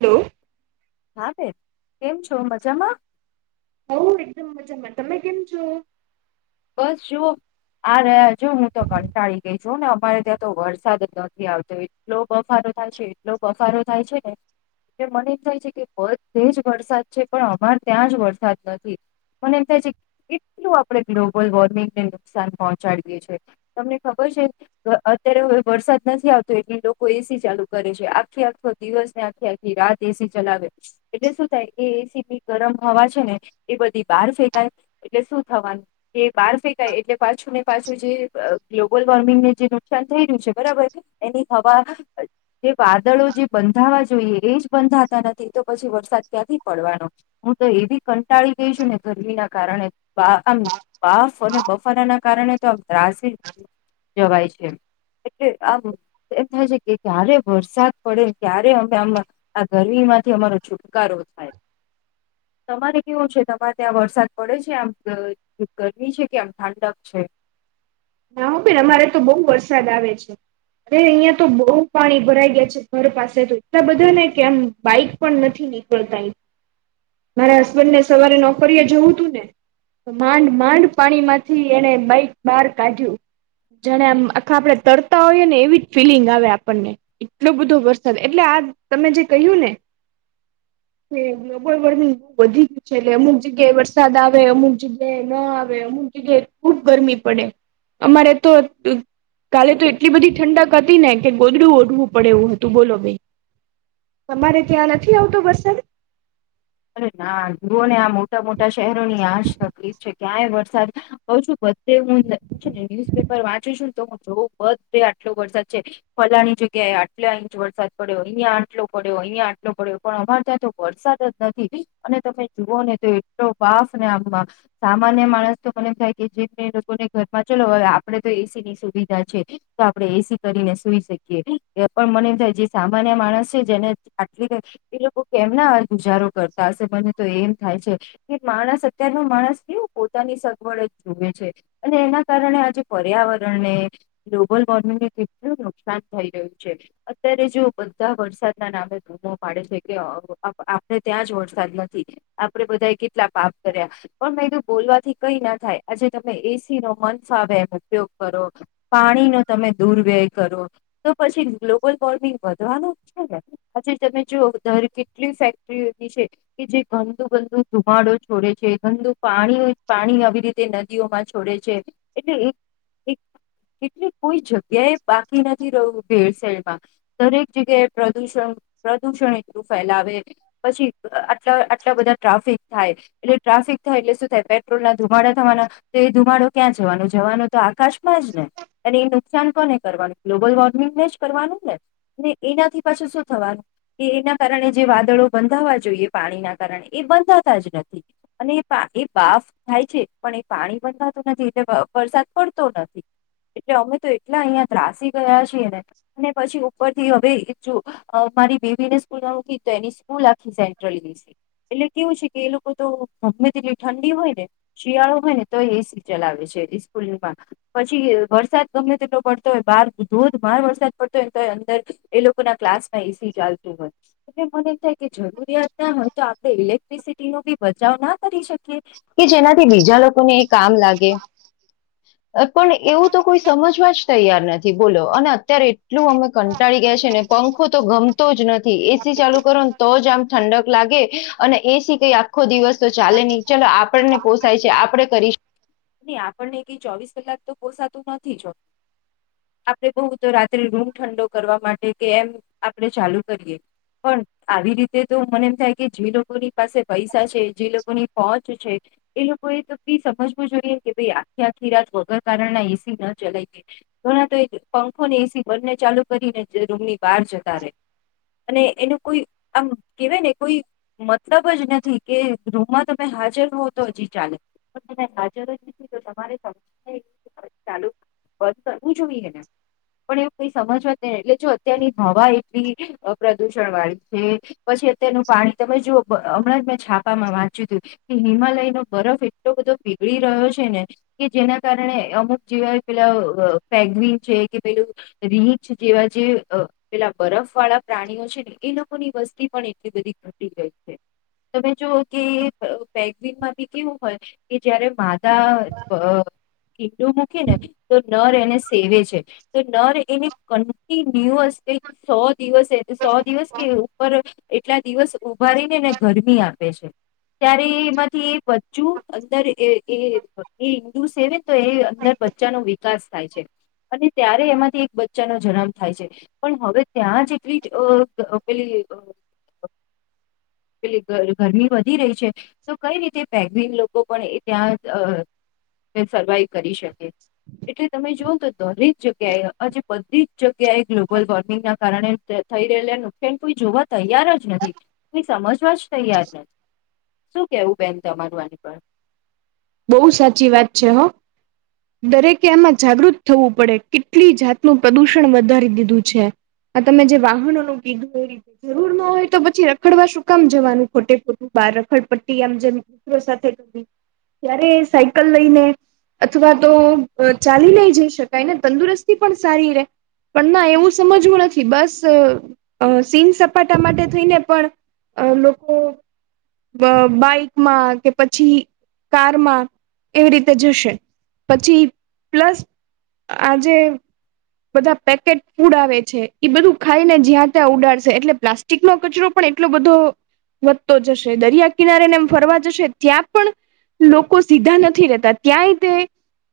લો. હા બેન, કેમ છો મજામાં? હઉ એકદમ મજામાં. તમે કેમ છો? બસ જુઓ. આ રહ્યા જો હું તો કટાળી ગઈ છું ને અમારે ત્યાં તો વરસાદ નથી આવતો. લો બફારો થાય છે એટલો બફારો થાય છે ને. એટ મને એ થાય છે કે બધે જ વરસાદ છે પણ અમાર ત્યાં જ વરસાદ નથી. મને એમ થાય છે કેટલું આપડે ગ્લોબલ વોર્મિંગને નુકસાન પહોંચાડીએ છીએ. તમને ખબર છે અત્યારે હવે વરસાદ નથી આવતો એટલે લોકો એ સી ચાલુ કરે છે આખી આખો દિવસ ને આખી ખી રાત એ સી ચલાવે. એટલે શું થાય એ એ સી પી ગરમ હવા છે ને એ બધી બહાર ફેંકાય. એટલે શું થવાનું એ બહાર ફેંકાય એટલે પાછું ને પાછું જે ગ્લોબલ વોર્મિંગને જે નુકસાન થઈ રહ્યું છે બરાબર. એની હવા જે વાદળો જે બંધાવા જોઈએ એજ બંધાતા નથી તો પછી વરસાદ ક્યાંથી પડવાનો. તો એવી કંટાળી ગઈ છે ને ગરમી ના કારણે આમ બાફ અને બફારા ના કારણે તો આમ ત્રાસી જવાય છે. એટલે આમ એમ થાય છે કે ક્યારે વરસાદ પડે ક્યારે અમે આમાં આ ગરમી માંથી અમારો છુટકારો થાય. તમારે કેવું છે તમારે ત્યાં વરસાદ પડે છે આમ ગરમી છે કે આમ ઠંડક છે? ના હો બેન અમારે તો બહુ વરસાદ આવે છે. અ અહિયાં તો બહુ પાણી ભરાઈ ગયા છે ઘર પાસે તો એટલા બધા ને કેમ બાઈક પણ નથી નીકળતા. [unintelligible] મારા હસબન્ડ ને સવારે નોકરી એ જવું તું ને માંડ માંડ પાણીમાંથી એને બાઈક બહાર કાઢ્યું. જાણેમ આખા આપડે તરતા હોઈએ ને એવી જ ફીલિંગ આવે આપણને. એટલો બધો વરસાદ એટલે આ તમે જે કહ્યું ને [unintelligible] કે બળબડ બધું વધી ગયું છે એટલે અમુક જગ્યાએ વરસાદ આવે, અમુક જગ્યાએ ન આવે, અમુક જગ્યાએ ખુબ ગરમી પડે. અમારે તો કાલે તો એટલી બધી ઠંડક હતી ને કે ગોદડું ઓઢવું પડે એવું હતું બોલો બેન. તમારે ત્યાં નથી આવતું વરસાદ? અરે ના જુઓ ને આ મોટા મોટા શહેરોની આજ તકલીફ છે ક્યાંય વરસાદ હઉ છું બધે હું ને ન્યુઝપેપર વાંચું છું ને તો હું જોઉં બધે આટલો વરસાદ છે ફલાની જગ્યાએ આટલા ઇંચ વરસાદ પડ્યો, અહીયાં આટલો પડ્યો, અહીયાં આટલો પડ્યો પણ અમારે ત્યાં તો વરસાદ જ નથી અને તમે જુઓ ને તો એટલો બાફ ને આમાં સામાન્ય માણસ તો મને એમ થાય કે જે લોકોને ઘરમાં ચલો હવે આપડે તો એ સી ની સુવિધા છે. તો આપડે એસી કરીને સુઈ શકીએ એ પણ મને એમ થાય જે સામાન્ય માણસ છે જેને આટલી એ લોકો કેમના ગુજારો કરતા હશે મને તો એમ થાય છે. કે માણસ અત્યારનો માણસ કેવું પોતાની સગવડ જ જોવે છે. અને એના કારણે આજે પર્યાવરણને ગ્લોબલ વોર્મિંગને કેટલું નુકસાન થઈ રહ્યું છે અત્યારે જો બધા વરસાદના નામે ગુમો પાડે છે કે અને ત્યાં જ વરસાદ નથી આપડે બધા એ કેટલા પાપ કર્યા પણ મે એ તોું બોલવાથી કઈ ના થાય આજે તમે એસી નો મન ફાવે એનો ઉપયોગ કરો પાણીનોો તમે દુરવ્યય કરો તો પછી ગ્લોબલ વોર્મિંગ વધવાનું છે ને પછી તમે જો ઘર કેટલી ફેક કે જે ગંદુ ગંદુ ધુમાડો છોડે છે ગંદુ પાણી પાણી આવી રીતે તે નદીઓમાં છોડે છે એટલે એટલી કોઈ જ એ બાકી નથી રહું ભેળસેેળમાં દરેક જગ્યાએ પ્રદુષણ પ્રદૂષણ એટલું ફેલાવે પછી આટલા આટલા બધા ટ્રાફિક થાય એટલે ટ્રાફિક થાય એટલે શું થાય પેટ્રોલ ના ધુમાડા થવાના તો એ ધુમાડો ક્યાં જવાનો જવાનો તો આકાશમાં જ ને અને એ નુકસાન કોને કરવાનું ગ્લોબલ વોર્મિંગને જ કરવાનું ને એનાથી પાછું શું થવાનું કે એના કારણે જે વાદળો બંધાવા જોઈએ પાણીના કારણે એ બંધાતા જ નથી અને એ બાફ થાય છે પણ એ પાણી બનતું નથી એટલે વરસાદ પડતો નથી. એટલે અમે તો એટલા અહિયાયા ત્રાસી ગયા છીએ અને પછી ઉપર થી હવે જો મારી બેબીને સ્કૂલ મૂકી તો એની હું લખી સેન્ટ્રલસી એટલે કેવું છે કે એ લોકો તો ગમે તેટલી ઠંડી હોય ને શિયાળો હોય ને તો એસી ચલાવે છે સ્કૂલમાં પછી વરસાદ ગમને તેટલો પડતો હોય બાર ધોધમાર વરસાદ પડતો હોય ને તો અંદર એ લોકો ના ક્લાસ માં એસી ચાલતું હોય એટલે મને થાય કે જરૂરિયાત ના હોય તો આપણે ઇલેક્ટ્રિસિટી નો બી બચાવ ના કરી શકીએ કે જેનાથી બીજા લોકોને એ કામ લાગે પણ એવું તો કોઈ સમજવા જ તૈયાર નથી બોલો અને અત્યારે એટલું અમે કંટાળી ગયા છે ને પંખો તો ગમતો જ નથી એસી ચાલુ કરો તો જ આમ ઠંડક લાગે અને એસીી કઈ આખો દિવસ તો ચાલે નહી ચાલ આપણને. કોસાય છે આપડણે કરીશ ન આપણને કઈ ચોવીસ કલાક તો કોસાતું નથી જો. આપડે બહુ તો રાત્રે રૂમ ઠંડો કરવા માટે કે એમ. આપણે ચાલુ કરીએ પણ. આવી રીતે તો મને એમ થાય કે જે લોકોની પાસે પૈસા છે જે લોકોની પહોચ છે. એ લોકોએ તો બી સમજવું જોઈએ કે ભાઈ આખી આખી રાત વગર કારણના એસી ન ચલાવી. ઘણા તો પંખો ને એસી બંને ચાલુ કરીને રૂમ ની. બાર જતા રહેે અને એનું કોઈ. આમ કેવાય ને કોઈ મતલબ જ નથી કે ગૃહમાં તમે હાજર. તો તો હજી ચાલે. પણ ત હાજર જ નથી તો તમારે સમ ચાલુ બંધ કરવું જોઈએને. પણ એવ કઈ સમજવા જ નહી એટલે જો અત્યારની હવા એટલી પ્રદૂષણ વાળી. પછી અત તેનું પાણી તમે જો હમણાં જ મેં છાપામાં વાંચ્યું હતું. કે હિમાલય નો બરફ એટલો બધો પીગળી રહ્યો છે ને કે જેના કારણે અમુક જેવા. પેલા ફેગવી છે કે પેું. રીંછ જેવા જે પેલા બરફ વાળા પ્રાણીઓ છે ને એનો. લોકો ની વસ્તી પણ એટલી બધી ઘટી ગઈ છે. તમે જુઓ કે પેગવીનમાં બી કેવું હોય કે જયારે મા. બધા કીડું મૂકી ને. તો નર એને સેવે છે તો નર એને કન્ટિન્યુઅસ. ક સો દિવસ સો દિવસ કે ઉપર એટલા દિવસ. ઉભાારી ને ને ગરમી આપે છે. ત્યારે એમાંથી એ બચ્ચું અંદર એ એ ઇન્દુ સેન તો એ અંદર. બચ્ચા નો વિકાસ થાય છે. અને ત્યારે એમાંથી એક બચ્ચાનો જન્મ થાય છે, પણ હવે ત્યાં જેટલી અ પેલી પેલી ગરમી વધી રહી છે. તો કઈ રીતે પેગવીન લોકો પણ એ ત્યાં સર્વાઈવ કરી શકે. એટલે તમે જુઓ તો દરેક જગ્યાએ આજે બધી જ જગ્યાએ ગ્લોબલ વોર્મિંગના કારણે થઈ રહેલા નુકસેન કોઈ જોવા તૈયાર જ નથી, કોઈ સમજવા જ તૈયાર નથી. શું કેવું બેન તમારું આની પર? બહુ સાચી વાત છે હો. દરેકે આમાં જાગૃત થવું પડે કેટલી જાતનું પ્રદુષણ વધારી દીધું છે. આ તમે જે વાહનો ન કીધું. જરૂર ન હોય તો પછી રખડવા શું કામ જવાનું ખોટે ખોટું બાર રખડ પટ્ટી આમ જેમ. મ સાથે ત્યારે સાયકલ લઈને. અથવા તો ચાલી નઈ જઈ શકાય ને તંદુરસ્તી પણ સારી રે. પણ ના એવું સમજવું નથી બસ અ સીન સપાટા માટે થઈને પણ. અ લોકો બ બાઈકમાં કે પછી કારમાં એવી રીતે જશે. પછી પ્લસ આજે બધા પેકેટ ફૂડ આવે છે એ બધું ખાઈને જ્યાં ત્યાં ઉડાડશે એટલે પ્લાસ્ટ. ટીકનો કચરો પણ એટલો બધો. વધતો જશે દરિયા કિનારેને એમ ફરવા જશે ત્યાં પણ. લોકો સીધા નથી રતા તાયે યતે.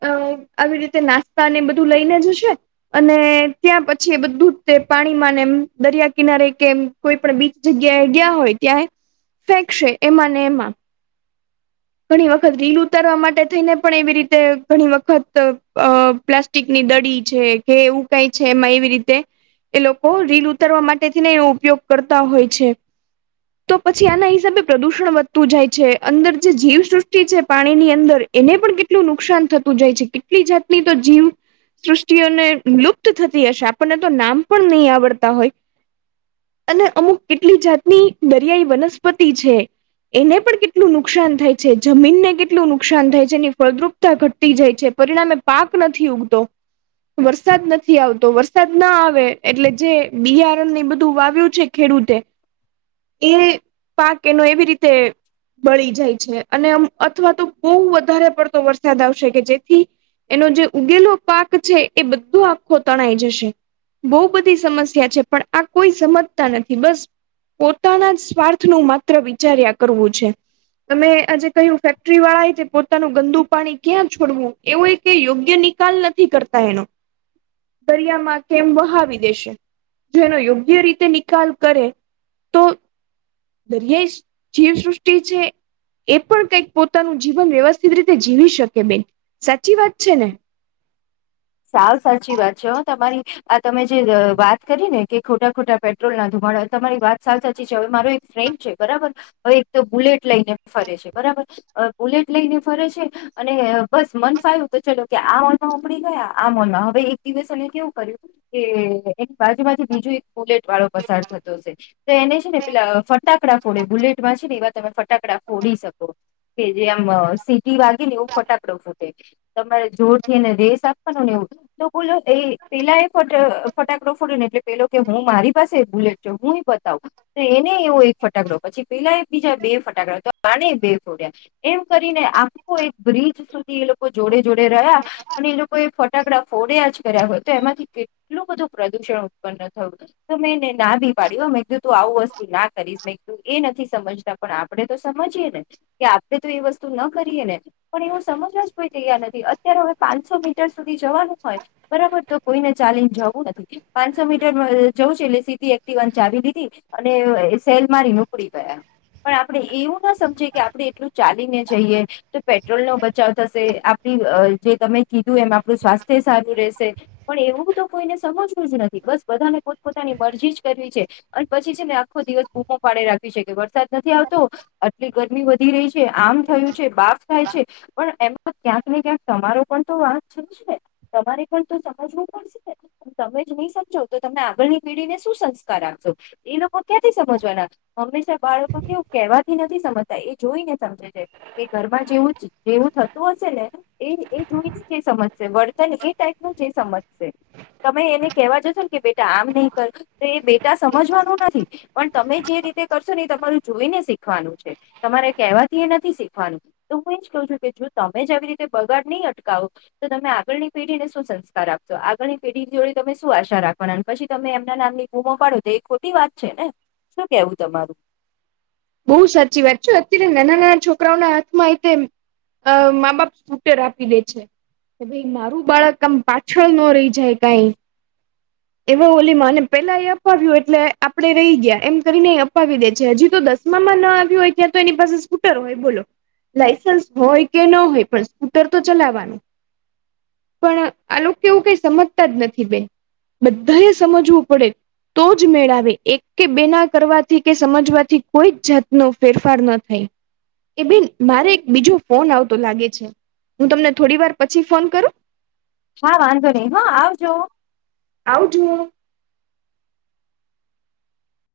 અ આવી રીતે નાસ્તા ને એ બધું લઈને જશે. અને ત્યાં પછી બધું જ તે પાણીમાં એમ દરિયા કિનારે કેમ. કોઈ પણ બીચ જગ્યાએ ગયા હોય ત્યાં ફેંકશે એમાં ને એમાં. [inaudible] ઘણી વખત રીલ ઉતારવા માટે થઈને પણ એવી રીતે ઘણી વખત અ પ્લાસ્ટ ટીકની દડી છે કે એવું કઈ છે એમાં એવી રીતે. એ લોકો રીલ ઉતારવા માટે થઈ ને એ ઉપયોગ કરતા હોય છે તો પછી આના હિસાબે પ્રદુષણ વધતું જાય છે અંદર જે જીવસૃષ્ટિ છે પાણી ની અંદર એને પણ કેટલું નુકસાન થતું જાય છે કેટલી જાતની તો જીવ સૃષ્ટિઓને લુપ્ત થતી હશે આપણને તો નામ પણ નહી આવડતા હોય અને અમુક કેટલી જાતની દરિયાઈ વનસ્પતિ છે એને પણ કેટલું નુકસાન થાય છે જમીનને કેટલું નુકસાન થાય છે એની ફળદ્રુપ ઘતી જાય છે પરિણામે પાક નથી ઉગતો, વરસા વરસાદ નથી આવતો વરસાદ ના આવે એટલે જે બિયારણ ની બધું વાવ્યું છે ખેડૂતે. [inaudible] એ પાક એનો એવી રીતે બળી જાય છે અને અથવા તો બહુ વધારે પડતો વરસાદ આવશે કે જેથી એનો જે ઉગેલો પાક છે એ બધો આખો તણાઈ જશે. બહુ બધી સમસ્યા છે પણ આ કોઈ સમજતા નથી બસ પોતાના જ સ્વાર્થ ન માત્ર વિચાર્યા કરવું છે. તમે આજે કહ્યું ફેક્ટરી વાળા એ પોતાનું ગંદુ પાણી ક્યાં છોડવું. એવો કે યોગ્ય નિકાલ નથી કરતા એનો. દરિયામાં કેમ વહાવી દેશે. જેનો યોગ્ય રીતે નિકાલ કરે, તો દરિયાઈ જીવસૃષ્ટિ છે. એ પણ કઈક પોતાનું જીવન વ્યવસ્થિત રીતે જીવી શકે બેન, સાચી વાત છે ને? સાવ સાચી વાત છે હ તમારી, આ તમે જે વાત કરી ને. કે ખોટા ખોટા પેટ્રોલ ના ધુમાડા તમારી વાત સાવ સાચી છે હવે મારો એક ફ્રેન્ડ છે બરાબર હવે એક તો બુલેટ લઈને ફરે છે બરાબર. બુલેટ લઈને ફરે છે, અને બસ મન ફાયું તો ચલો કે આ ઓમાં ઉપડી ગયા. આમનમાં હવે એક દિવસ અ કેવું કર્યું, કે એની બાજુમાંજ બીજું એક બુલેટ વાળો પસાર થતો છે તો એને છે ને પેલા ફટાકડા ફોડે બુલેટ માં છે ને એવા તમે ફટકડા ફોડી શકો. કે જે આમ સીટી વાગે ને એવો ફટાકડો ફૂટે તમારે જોરથી એને રેસ આ [unintelligible] તો બોલો એ પેલા એ ફટ ફટાકડો ફડ્યો ને એટલે પેલો કે હું મારી પાસે બુલેટ તો હું એ બતાવું એને એવો એક ફટાકડો પછી પેલા બીજા બે ફટાકડા તો આને બે ફોડ્યા એમ કરીને આખો એક બ્રિજ સુધી એ લોકો જોડે જોડે રહ્યા અને એ લોકો એ ફટાકડા ફોડ્યા જ કર્યા હોય તો એમાંથી કેટલું બધું પ્રદુષણ ઉત્પન્ન થયું હશે. તો મેં એને ના ભી પાડી મેં કીધું તું આવું વસ્તુ ના કરીશ મેં તું એ નથી સમજતા પણ આપડે તો સમજીયે ને કે આપડે તો એ વસ્તુ ન કરીએે ને પણ એવું સમજવા જ કોઈ તૈયાર નથી અત્યારે હવે પાંચસો મી ટર સુધી જવાનું હોય બરાબર તો કોઈને ચાલીને જવું નથી. પાંચસો મીટર જઉં છે એટલે સીધી એક્ટીવાની ચાવી લીધી અને સેલ મારીને ઊપડી ગયા પણ આપણે એવું ના સમજીએ કે આપણે એટલું ચાલીને જઈએ. તો પેટ્રોલ નો બચાવ થશે આપડી જે તમે કીધું એમ આપણું સ્વાસ્થ્ય સારું રહેશે. પણ એવું તો કોઈને સમજવું જ નથી બસ બધાને પોતપોતાની મરજી જ કરવી છે. અને પછી છે ને આખો દિવસ બૂમો પાડે રાખી શકે વરસાદ નથી આવતો. આટલી ગરમી વધી રહી છે આમ થયું છે બાફ થાય છે. પણ એમતો ક્યાંક ને ક્યાંક તમારો પણ તો વાક [unintelligible] ને તમારે પણ તો સમજવું પડશેને તમે જ નહી સમજો તો તમે આગળની પેઢી ને શું સંસ્કાર આપશો એ લોકો ક્યાંથી સમજવાના હંમેશા બાળકો કેવું કહેવાથી નથી સમજતા એ જોઈ ને સમજે છે. કે ઘરમાં જેવું જેવું થતું હશે ને એ જોઈને સમજશે વર્તન એ ટાઈપ નું જે સમજશે. તમે એને કેવા જશો ને કે બેટા આમ નહી કર તો એ બેટા સમજવાનું નથી. પણ તમે જે રીતે કરશો ને એ તમારું જોઈને શીખવાનું છે તમારે કેહેવાથી એ નથી શીખવાનું. તો હું એજ કહું છું કે જો તમે જ આવી રીતે બગાડ નહીં અટકાવો તો તમે આગળની પેઢી ને શું સંસ્કાર આપશો આગળની પેઢી જોડી તમે શું આશા રાખ વાના પછી તમે એમના નામની બૂમો પાાડો તો એ ખોટી વાત છે ને શું કેવું તમારું બહુ સાચી વાત છે અત્યારે નાના નાના છોકરાઓના હાથમાંઇતે અ મા બાપ સ્કૂટર આપી દે છે. કે ભાઈ મારું બાળક આમ પાછળ ન રહી જાય કઈ એવા ઓલી માં અને પેલા એ અપાવ્યું એટલે આપડે રહી ગયા એમ કરીને એ અપાવી દે છે હજુ તો દસ મામા ના આવ્યુ હોય ત્યાં તો એની પાસે સ્કૂટર હોય બોલો લાયસન્સ હોય કે ન હોય પણ સ્કૂટર તો ચલાવવાનું. પણ આ લોકો એવું કઈ સમજતા જ નથી બેન. બધા એ સમજવું પડે. તો જ મેળ આવે એક કે બેના કરવાથી કે સમજવાથી કોઈ જ જાતનો ફેરફાર ન થાય. એ બેન મારે એક બીજો ફોન આવતો લાગે છે હું તમને થોડી વાર પછી ફોન કરું હા વાંધો નહી હ આવજો. આવજુઓ